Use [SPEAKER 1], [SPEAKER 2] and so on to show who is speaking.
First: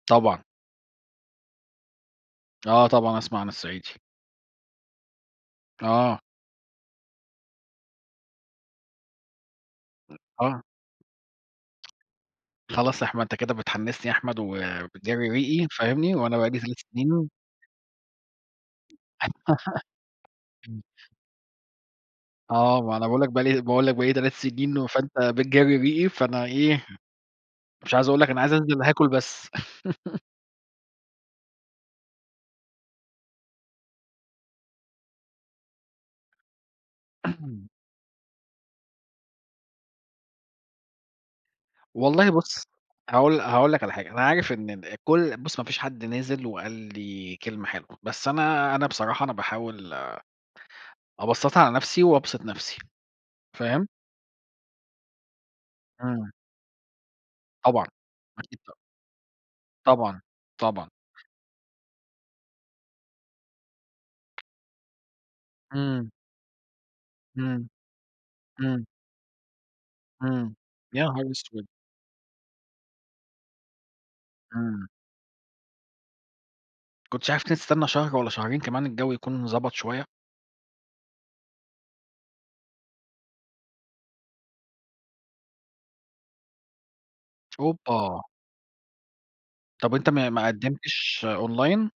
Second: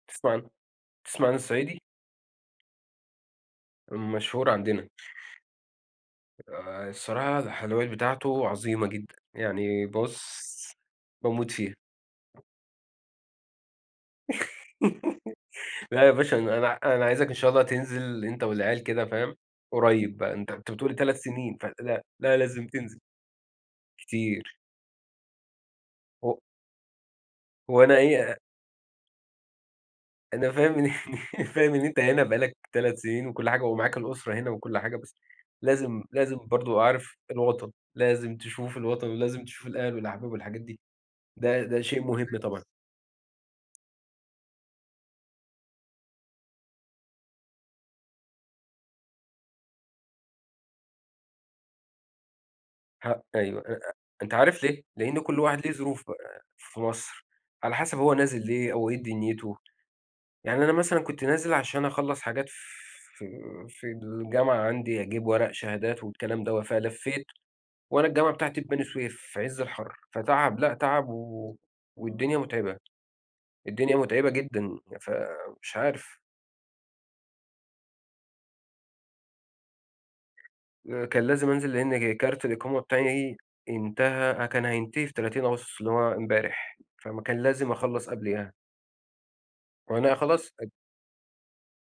[SPEAKER 1] بتسمع
[SPEAKER 2] طبعًا.
[SPEAKER 1] عن بتسمع عن الصعيدي؟
[SPEAKER 2] آه طبعًا أسمع عن الصعيدي.
[SPEAKER 1] مشهور عندنا.
[SPEAKER 2] آه.
[SPEAKER 1] آآ الصراحة الحلويات بتاعته عظيمة جدًا، يعني
[SPEAKER 2] [unintelligible] آه.
[SPEAKER 1] بُصّ باموت فيها.
[SPEAKER 2] خلاص يا أحمد، أنت كده بتحمّسني يا أحمد وبتجرّي ريقي،
[SPEAKER 1] لا يا
[SPEAKER 2] فاهمني، وأنا
[SPEAKER 1] باشا
[SPEAKER 2] بقى لي
[SPEAKER 1] أنا ع
[SPEAKER 2] 3
[SPEAKER 1] أنا عايزَك
[SPEAKER 2] سنين
[SPEAKER 1] إن شاء الله تنزل أنت والعيال كده فاهم، قريّب بقى، أنت أنت بتقول 3 سنين فلأ، لأ لازم
[SPEAKER 2] آه، ما
[SPEAKER 1] تنزل.
[SPEAKER 2] أنا باقول لّك بقى لي باقول لّك بقى لي 3
[SPEAKER 1] كتير.
[SPEAKER 2] سنين فأنت بتجرّي ريقي،
[SPEAKER 1] هُ
[SPEAKER 2] فأنا إيه، مش
[SPEAKER 1] وأنا
[SPEAKER 2] عايز أقول لّك
[SPEAKER 1] إيه أ
[SPEAKER 2] أنا عايز أنزل هاكل بس.
[SPEAKER 1] أنا فاهم إن فاهم إن أنت هنا بقى لَك 3 سنين وكلّ حاجة ومعاك الأسرة هنا وكلّ حاجة، بس لازم لازم برضه عارف الوطن، لازم تشوف الوطن ولازم تشوف الأهل والأحباب والحاجات دي، ده ده شيء مُهم
[SPEAKER 2] والله
[SPEAKER 1] طبعًا.
[SPEAKER 2] بُصّ، هاقول لَ هاقول لّك على حاجة، أنا عارف إن ن كلّ بُصّ ما فيش حد نازل وقال لي كلمة حلوة، بس أنا أنا بصراحة أنا باحاول أبسَّطها على نفْسي وأبسِط نفْسي،
[SPEAKER 1] ه أيوه، إ
[SPEAKER 2] فاهم؟
[SPEAKER 1] أ أنت عارف ليه؟ لإن كلّ واحد ليه ظروف
[SPEAKER 2] إمم.
[SPEAKER 1] آآ في مصر، على
[SPEAKER 2] طبعًا،
[SPEAKER 1] حسب هو نازل
[SPEAKER 2] أكيد
[SPEAKER 1] ليه
[SPEAKER 2] طبعًا.
[SPEAKER 1] أو إيه دنيته،
[SPEAKER 2] طبعًا،
[SPEAKER 1] يعني أنا
[SPEAKER 2] طبعًا.
[SPEAKER 1] مثلًا كنت نازل عشان أخلَّص حاجات ف في في الجامعة عندي أجيب ورق شهادات
[SPEAKER 2] إمم.
[SPEAKER 1] والكلام دوّة، فلَفّيت
[SPEAKER 2] إمم،
[SPEAKER 1] وأنا الجامعة بتاعتي في بني
[SPEAKER 2] إمم.
[SPEAKER 1] سويف في عز الحر،
[SPEAKER 2] إمم،
[SPEAKER 1] فتعب لأ
[SPEAKER 2] يا
[SPEAKER 1] تعب
[SPEAKER 2] نهار
[SPEAKER 1] و
[SPEAKER 2] أسود!
[SPEAKER 1] والدنيا مُتعبة، الدنيا متعبة جدًا،
[SPEAKER 2] إمم.
[SPEAKER 1] فمش عارف.
[SPEAKER 2] ما كنتش عارف تستنى شهر والّا شهرين كمان الجو يكون ضبَط شوية؟
[SPEAKER 1] آآ كان لازم أنزل لإن جِ كارت الإقامة بتاعي انتهى أ كان هينتهي في 30 أغسطس اللي هو امبارح، فم كان لازم أخلّص
[SPEAKER 2] أوبّا!
[SPEAKER 1] قبليها.
[SPEAKER 2] طَب أنت
[SPEAKER 1] وأنا
[SPEAKER 2] ما ما
[SPEAKER 1] خلاص أج
[SPEAKER 2] قدّمتش Online؟